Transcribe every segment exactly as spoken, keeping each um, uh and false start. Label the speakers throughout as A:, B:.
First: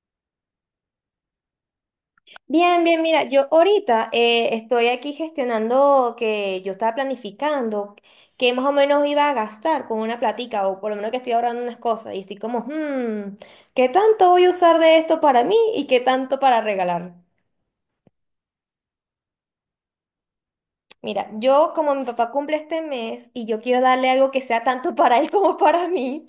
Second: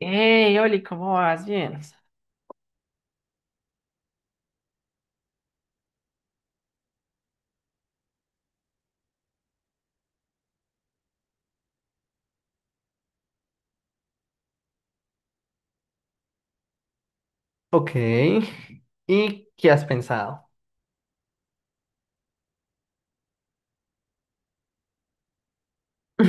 A: Hey, Oli, ¿cómo vas? Bien.
B: Bien, bien, mira, yo ahorita eh, estoy aquí gestionando que yo estaba planificando que más o menos iba a gastar con una platica o por lo menos que estoy ahorrando unas cosas y estoy como, hmm, ¿qué tanto voy a usar de esto para mí y qué tanto para regalar?
A: Ok. ¿Y qué has pensado?
B: Mira, yo como mi papá cumple este mes y yo quiero darle algo que sea tanto para él como para mí.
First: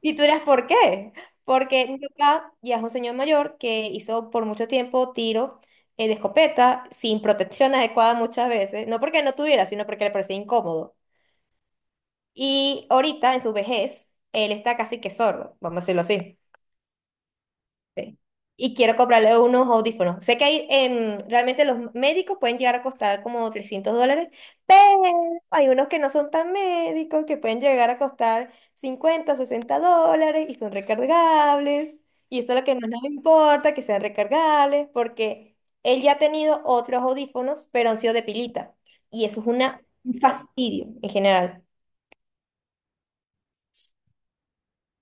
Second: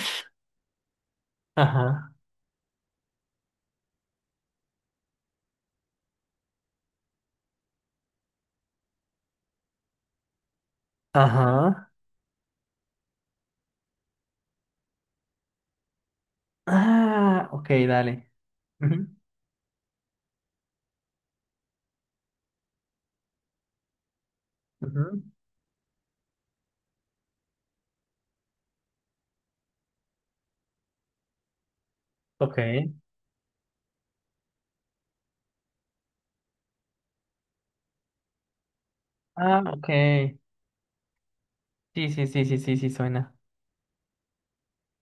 B: Y tú dirás, ¿por qué? Porque mi
A: Ajá.
B: papá ya es un señor mayor que hizo por mucho tiempo tiro eh, de escopeta sin protección adecuada muchas veces, no porque no tuviera, sino porque le parecía incómodo.
A: Ajá.
B: Y ahorita, en su vejez, él está casi que sordo, vamos a decirlo así.
A: Ah, ok,
B: Sí.
A: dale.
B: Y quiero
A: Ujú,
B: comprarle unos audífonos. Sé que hay, em, realmente los médicos pueden llegar a costar como trescientos dólares, pero
A: ujú.
B: hay unos que no son tan médicos, que pueden llegar a costar cincuenta sesenta dólares y son recargables. Y eso
A: Ok.
B: es lo que más nos importa, que sean recargables, porque él ya ha tenido otros audífonos, pero han sido de pilita. Y eso es
A: Ah,
B: una,
A: ok.
B: un fastidio en general.
A: Sí, sí, sí, sí, sí, sí, suena.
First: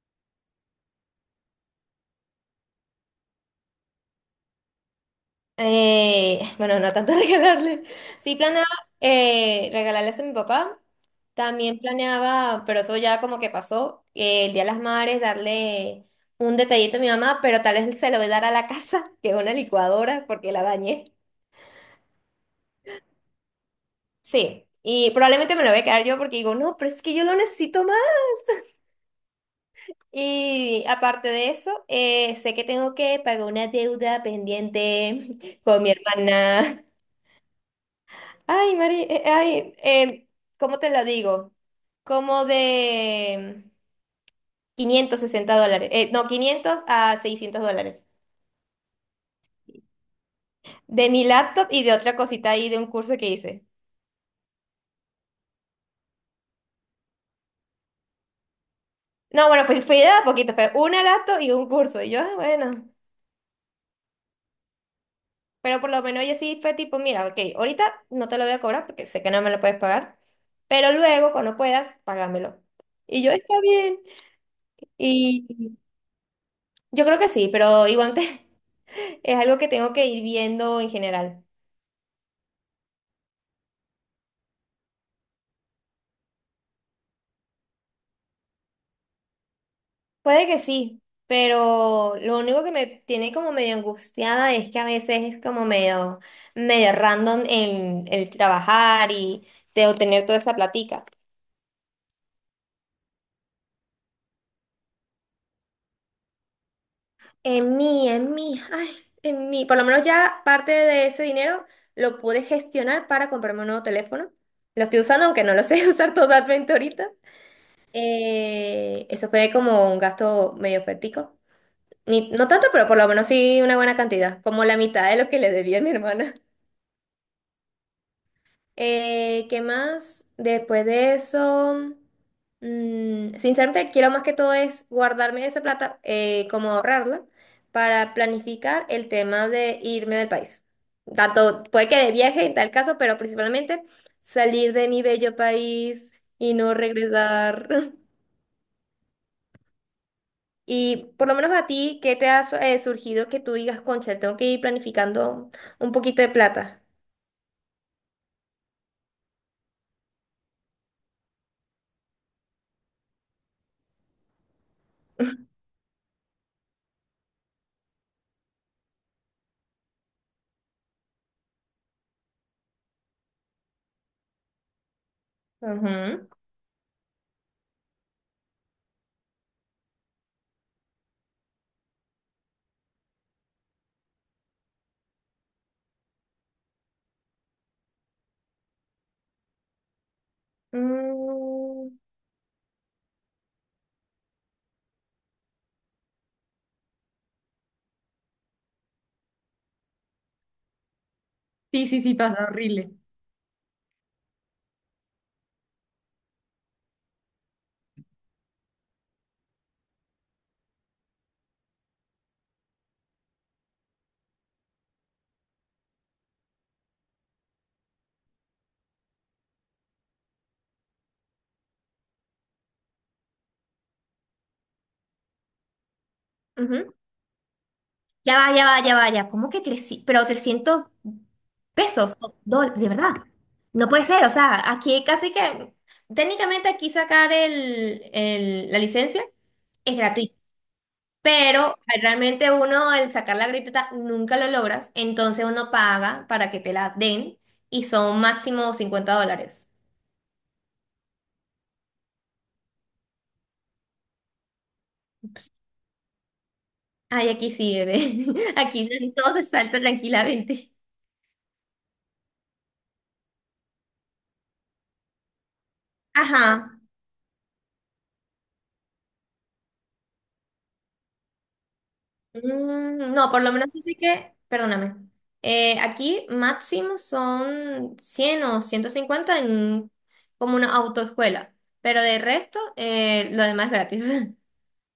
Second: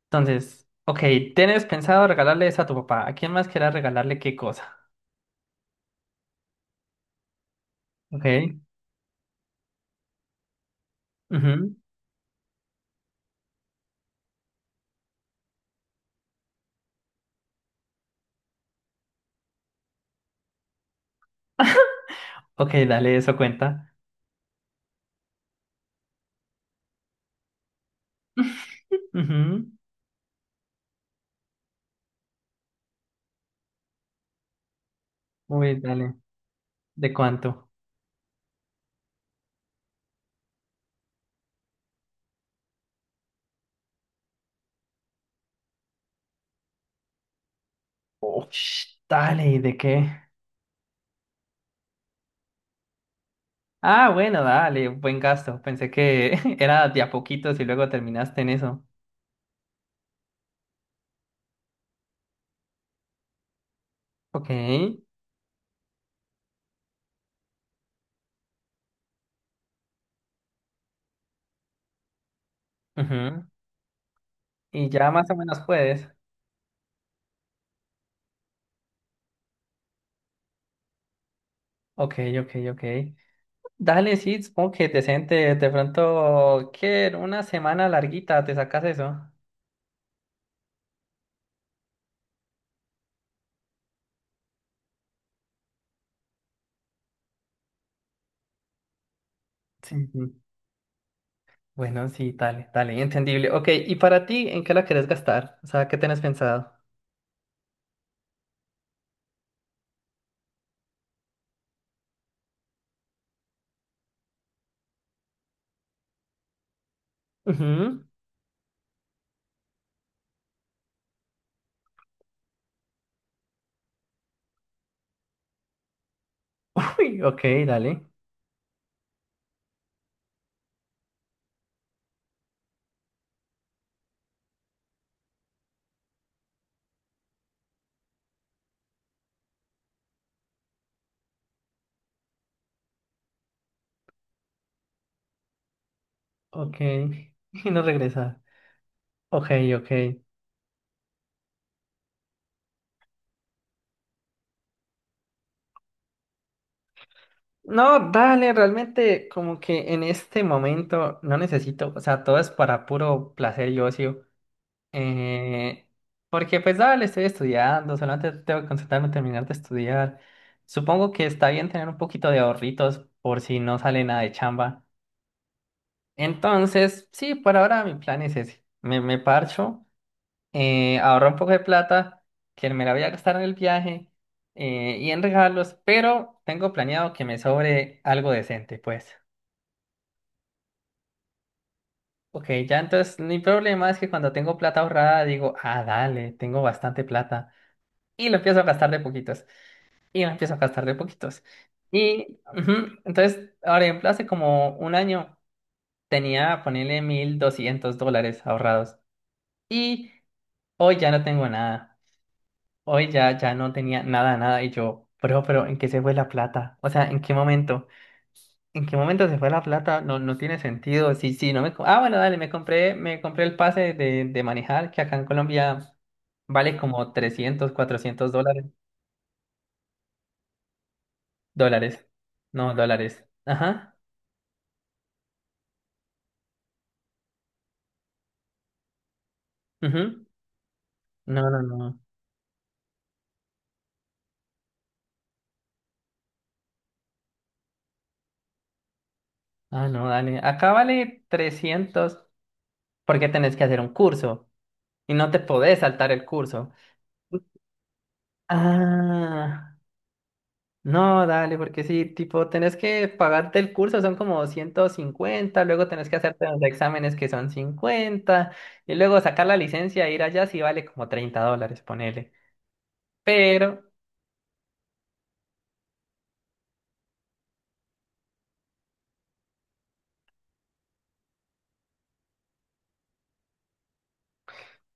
A: Entonces, ok, ¿tienes pensado regalarle eso a tu papá? ¿A quién más quieras regalarle qué cosa?
B: Eh, bueno, no tanto regalarle.
A: Ok.
B: Sí, planeaba eh, regalarles a mi papá.
A: Ujú.
B: También planeaba, pero eso ya como que pasó, eh, el Día de las Madres, darle un detallito a mi mamá, pero tal vez se lo voy a dar a la casa, que es una licuadora, porque la bañé.
A: Ok, dale, eso cuenta.
B: Sí, y probablemente me lo voy a quedar yo porque digo, no, pero es que yo lo necesito más.
A: Ujú.
B: Y aparte de eso, eh, sé que tengo que pagar una deuda pendiente
A: Uy,
B: con mi
A: dale.
B: hermana.
A: ¿De cuánto?
B: Ay, Mari, eh, ay, eh, ¿cómo te lo digo? Como de quinientos sesenta dólares, eh, no, quinientos a seiscientos dólares.
A: Ush, dale, ¿y de qué?
B: De mi laptop y de otra cosita ahí de un curso que hice.
A: Ah, bueno, dale, buen gasto. Pensé que era de a poquitos y luego terminaste en eso.
B: No, bueno, fue, fue de a poquito, fue una laptop y un curso. Y yo, ah, bueno,
A: Ok.
B: pero por lo menos yo sí fue tipo, mira, ok, ahorita no te lo voy a cobrar porque sé que no me lo puedes pagar, pero luego cuando puedas, págamelo. Y yo,
A: Ujú.
B: está bien.
A: Y ya más o menos
B: Y
A: puedes.
B: yo creo que sí, pero igual te- es algo que tengo que ir viendo en general.
A: Ok, ok, ok. Dale, sí, supongo que decente. De pronto, ¿qué? En una semana larguita, ¿te sacas eso?
B: Puede que sí, pero lo único que me tiene como medio angustiada es que a veces es como medio, medio random en el trabajar y de
A: Sí, sí.
B: obtener toda esa platica.
A: Bueno, sí, dale, dale, entendible. Ok, ¿y para ti en qué la querés gastar? O sea, ¿qué tenés pensado?
B: En mí, en mí, ay, en mí. Por lo menos ya parte de ese dinero lo pude gestionar para comprarme un nuevo teléfono. Lo estoy usando, aunque no lo sé usar totalmente ahorita.
A: Ujú.
B: Eh, eso fue como un gasto medio fuertico. Ni, No tanto, pero por lo menos sí una buena cantidad, como la mitad de lo que le debía a mi hermana.
A: Uy, ok, dale.
B: Eh, ¿qué más? Después de eso, mm, sinceramente, quiero más que todo es guardarme esa plata, eh, como ahorrarla, para planificar el tema de irme del país. Tanto puede que de viaje en tal caso, pero principalmente salir de mi bello país y no
A: Ok. Y no
B: regresar.
A: regresar. Ok, ok.
B: Y por lo menos a ti, ¿qué te ha su- eh, surgido que tú digas, concha, tengo que ir planificando un poquito de plata?
A: No, dale, realmente como que en este momento no necesito, o sea, todo es para puro placer y ocio. Eh, porque pues dale, estoy estudiando, solamente tengo que concentrarme en terminar de estudiar. Supongo que está bien tener un poquito de ahorritos por si no sale nada de chamba.
B: Ujú.
A: Entonces, sí, por ahora mi plan es ese. Me, me parcho, eh, ahorro un poco de plata que me la voy a gastar en el viaje eh, y en regalos, pero tengo planeado que me sobre algo decente, pues.
B: Mm,
A: Ok, ya entonces mi problema es que cuando tengo plata ahorrada digo, ah, dale, tengo bastante plata. Y lo empiezo a gastar de poquitos. Y lo empiezo a gastar de poquitos.
B: sí, sí, sí,
A: Y
B: pasa horrible.
A: ujú, entonces, ahora ejemplo, hace como un año tenía, ponerle mil doscientos dólares ahorrados. Y hoy ya no tengo nada. Hoy ya, ya no tenía nada, nada. Y yo, bro, pero ¿en qué se fue la plata? O sea, ¿en qué momento? ¿En qué momento se fue la plata? No, no tiene sentido. Sí, sí, no me... co- Ah, bueno, dale, me compré, me compré el pase de, de manejar, que acá en Colombia vale
B: Ujú.
A: como trescientos, cuatrocientos
B: Ya va,
A: dólares.
B: ya va, ya va, ya. ¿Cómo que trescientos? Pero trescientos
A: Dólares.
B: pesos, o
A: No,
B: dólares, de verdad.
A: dólares.
B: No
A: Ajá.
B: puede ser, o sea, aquí casi que técnicamente aquí sacar el, el- la licencia es
A: Ujú.
B: gratuito,
A: No, no,
B: pero
A: no.
B: realmente uno al sacar la gratuita nunca lo logras, entonces uno paga para que te la den y son máximo cincuenta dólares.
A: Ah, no, dale. Acá vale trescientos porque tenés que hacer un curso y no te podés saltar el curso.
B: Ay, aquí sí, bebé. Aquí entonces
A: Ah.
B: salta tranquilamente.
A: No, dale, porque sí, tipo, tenés que pagarte el curso, son como ciento cincuenta, luego tenés que hacerte los
B: Ajá.
A: exámenes que son cincuenta y luego sacar la licencia e ir allá sí vale como treinta dólares, ponele.
B: Mm, no, por lo menos
A: Pero,
B: así que, perdóname. Eh, aquí máximo son cien o ciento cincuenta en como una autoescuela, pero de resto eh, lo demás es gratis.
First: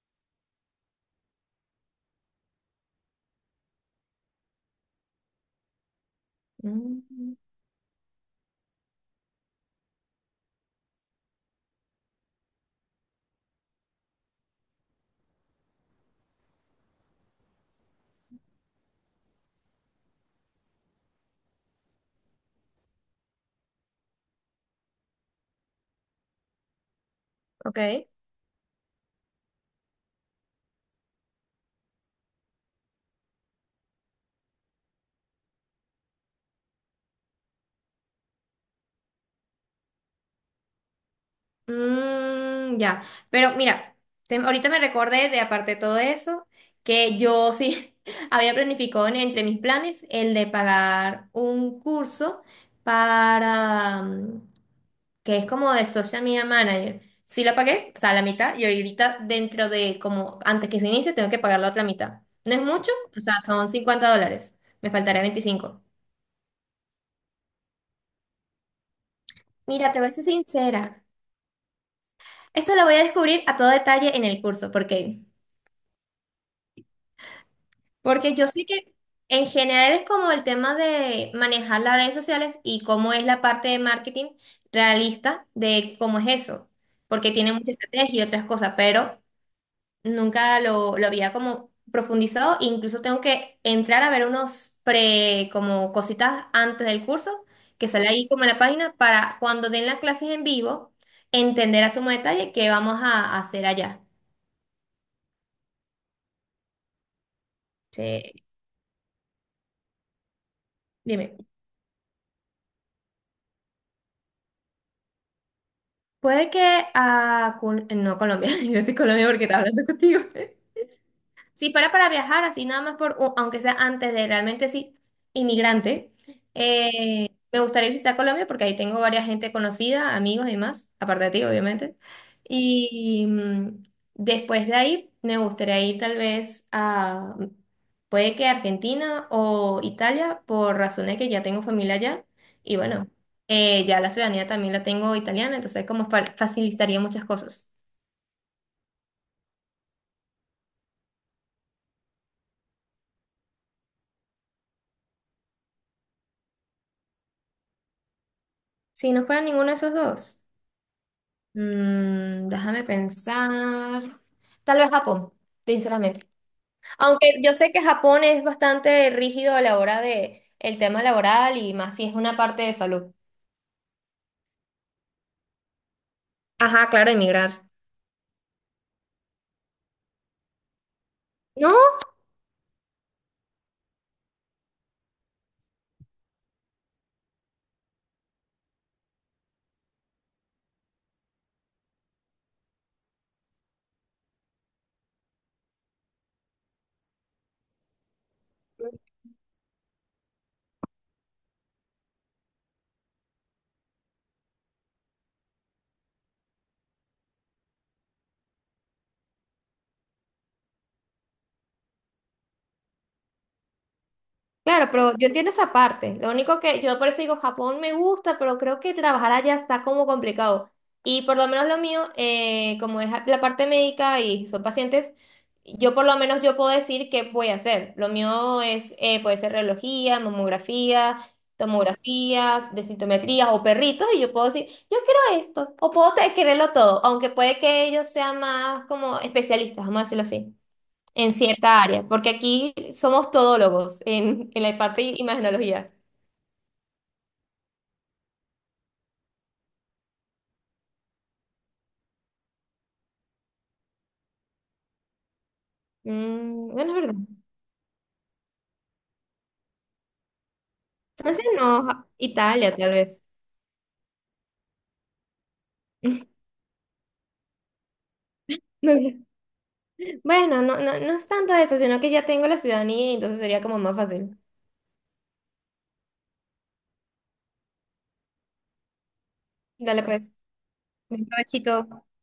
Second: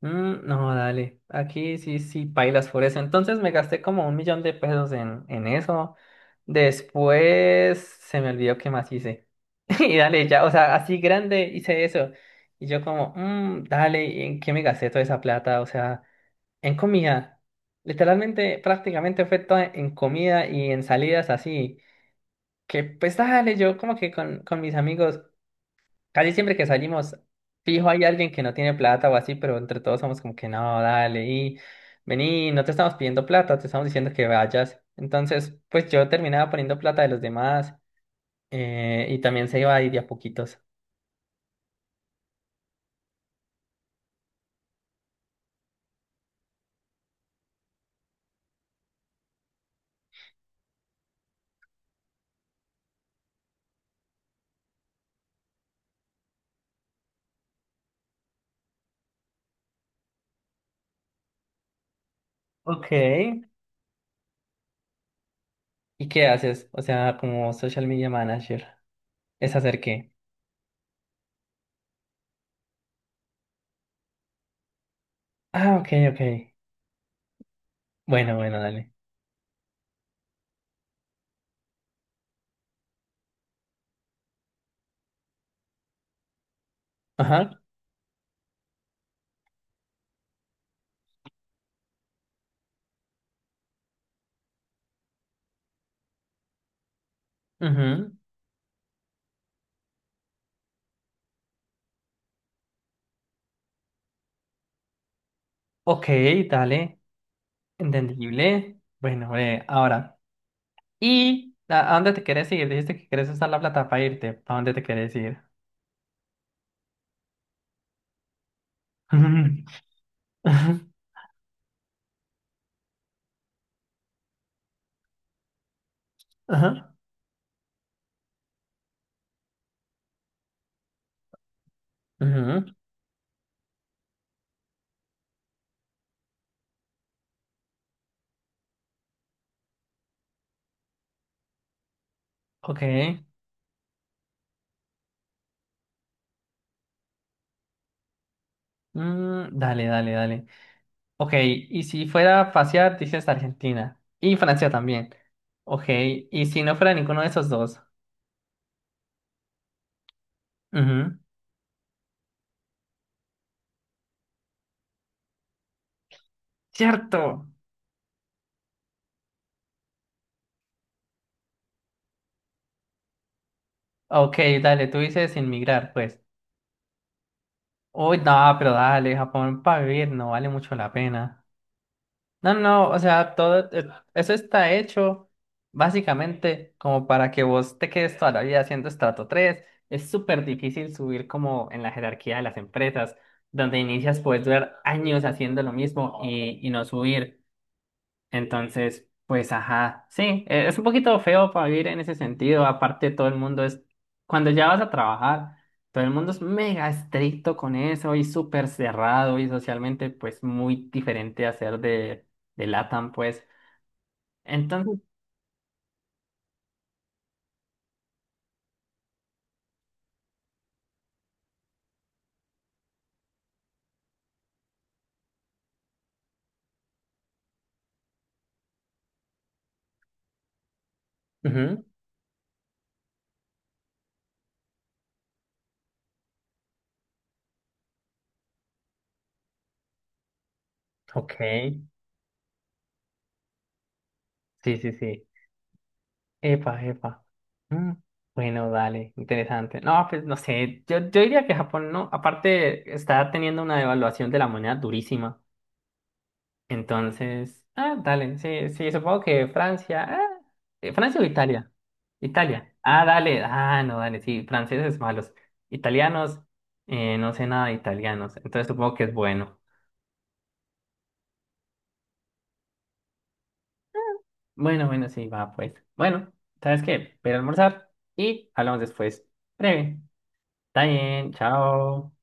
A: mm, no, dale, aquí sí, sí, pailas por eso. Entonces me gasté como un millón de pesos en, en eso.
B: Mm,
A: Después se me olvidó qué más hice. Y dale, ya, o sea, así grande hice eso. Y yo como, mm, dale, ¿y ¿en qué me gasté toda esa plata? O sea... En comida, literalmente, prácticamente fue todo en comida y en salidas así. Que pues dale, yo como que con, con mis amigos, casi siempre que salimos, fijo hay
B: ok.
A: alguien que no tiene plata o así, pero entre todos somos como que no, dale, y vení, no te estamos pidiendo plata, te estamos diciendo que vayas. Entonces, pues yo terminaba poniendo plata de los demás eh, y también se iba ahí de a poquitos.
B: Mm, ya, pero mira, te- ahorita me recordé de aparte de todo eso, que yo sí había planificado en- entre mis planes el de pagar un curso para, mm, que es como de Social Media Manager. Sí la pagué, o sea, la mitad, y ahorita dentro de, como antes que se inicie, tengo que pagar la otra mitad. No es mucho, o sea,
A: Ok.
B: son cincuenta dólares, me faltaría veinticinco.
A: ¿Y qué haces? O sea, como social media manager, ¿es hacer
B: Mira, te voy
A: qué?
B: a ser sincera, eso lo voy a descubrir a todo detalle en el curso, porque...
A: Ah, ok, ok.
B: Porque
A: Bueno,
B: yo
A: bueno,
B: sé
A: dale.
B: que en general es como el tema de manejar las redes sociales y cómo es la parte de marketing realista de cómo es eso, porque tiene
A: Ajá.
B: mucha estrategia y otras cosas, pero nunca lo, lo había como profundizado, incluso tengo que entrar a ver unos pre, como cositas antes del curso, que sale
A: Ujú.
B: ahí como en la página, para cuando den las clases en vivo, entender a sumo detalle qué vamos a hacer allá.
A: Ok, dale.
B: Sí,
A: Entendible. Bueno, breve, ahora.
B: dime.
A: ¿Y a a dónde te quieres ir? Dijiste que quieres usar la plata para irte. ¿A dónde te quieres ir?
B: Puede que a... Col- no, Colombia, yo soy Colombia porque estaba
A: Ujú.
B: hablando contigo.
A: Ajá.
B: Si fuera para viajar así, nada más por, u- aunque sea antes de realmente sí, inmigrante,
A: Ajá.
B: eh, me gustaría visitar Colombia porque ahí tengo varias gente conocida, amigos y demás, aparte de ti, obviamente.
A: Ujú.
B: Y mm, después de ahí, me gustaría ir tal vez a, puede que Argentina o Italia, por razones que ya tengo familia allá. Y
A: Ok.
B: bueno, eh, ya la ciudadanía también la tengo italiana, entonces como fa- facilitaría muchas cosas.
A: Mm, dale, dale, dale. Ok, y si fuera a pasear, dices Argentina. Y Francia también. Ok, y si no fuera ninguno de esos dos.
B: Si no fuera ninguno de esos dos.
A: Ujú.
B: Mm, déjame pensar. Tal vez Japón, sinceramente. Aunque
A: Cierto.
B: yo sé que Japón es bastante rígido a la hora de el tema laboral y más si es una parte de salud.
A: Ok, dale, tú dices inmigrar, pues.
B: Ajá, claro, emigrar.
A: Uy, no, pero dale, Japón para vivir no vale mucho la pena.
B: No,
A: No, no, o sea, todo eh, eso está hecho básicamente como para que vos te quedes toda la vida haciendo estrato tres. Es súper difícil subir como en la jerarquía de las empresas, donde inicias puedes durar años haciendo lo mismo y, y no subir. Entonces, pues ajá, sí, eh, es un poquito feo para vivir en ese sentido. Aparte, todo el mundo es, cuando ya vas a trabajar, todo el mundo es mega estricto con eso y súper cerrado y socialmente, pues muy diferente a ser de, de LATAM, pues.
B: claro,
A: Entonces,
B: pero yo entiendo esa parte. Lo único que yo por eso digo, Japón me gusta, pero creo que trabajar allá está como complicado. Y por lo menos lo mío, eh, como es la parte médica y son pacientes, yo por lo menos yo puedo decir qué voy a hacer. Lo mío es, eh, puede ser reología, mamografía,
A: ujú,
B: tomografías, de sintometría o perritos y yo puedo decir, yo quiero esto o puedo te- quererlo todo, aunque puede que ellos sean más como especialistas, vamos a decirlo así en
A: ok,
B: cierta área, porque aquí somos todólogos en, en
A: sí,
B: la
A: sí,
B: parte de
A: sí.
B: imagenología.
A: Epa, epa. Mm, bueno, dale, interesante. No, pues no sé, yo, yo diría que Japón no, aparte está teniendo una devaluación de la moneda durísima.
B: Mm, bueno, es verdad.
A: Entonces, ah, dale, sí, sí, supongo que Francia, ah, eh, Francia o
B: Francia
A: Italia,
B: no, Ja-
A: Italia,
B: Italia tal
A: ah,
B: vez.
A: dale, ah, no, dale, sí, franceses malos, italianos, eh, no sé nada de italianos, entonces supongo
B: No
A: que es
B: sé.
A: bueno.
B: Bueno, no, no, no es tanto eso, sino que ya tengo la ciudadanía y entonces sería como más fácil.
A: Bueno, bueno, sí, va, pues. Bueno, ¿sabes qué? Voy a almorzar y hablamos después. Breve.
B: Dale pues,
A: Está
B: un
A: bien,
B: provechito.
A: chao.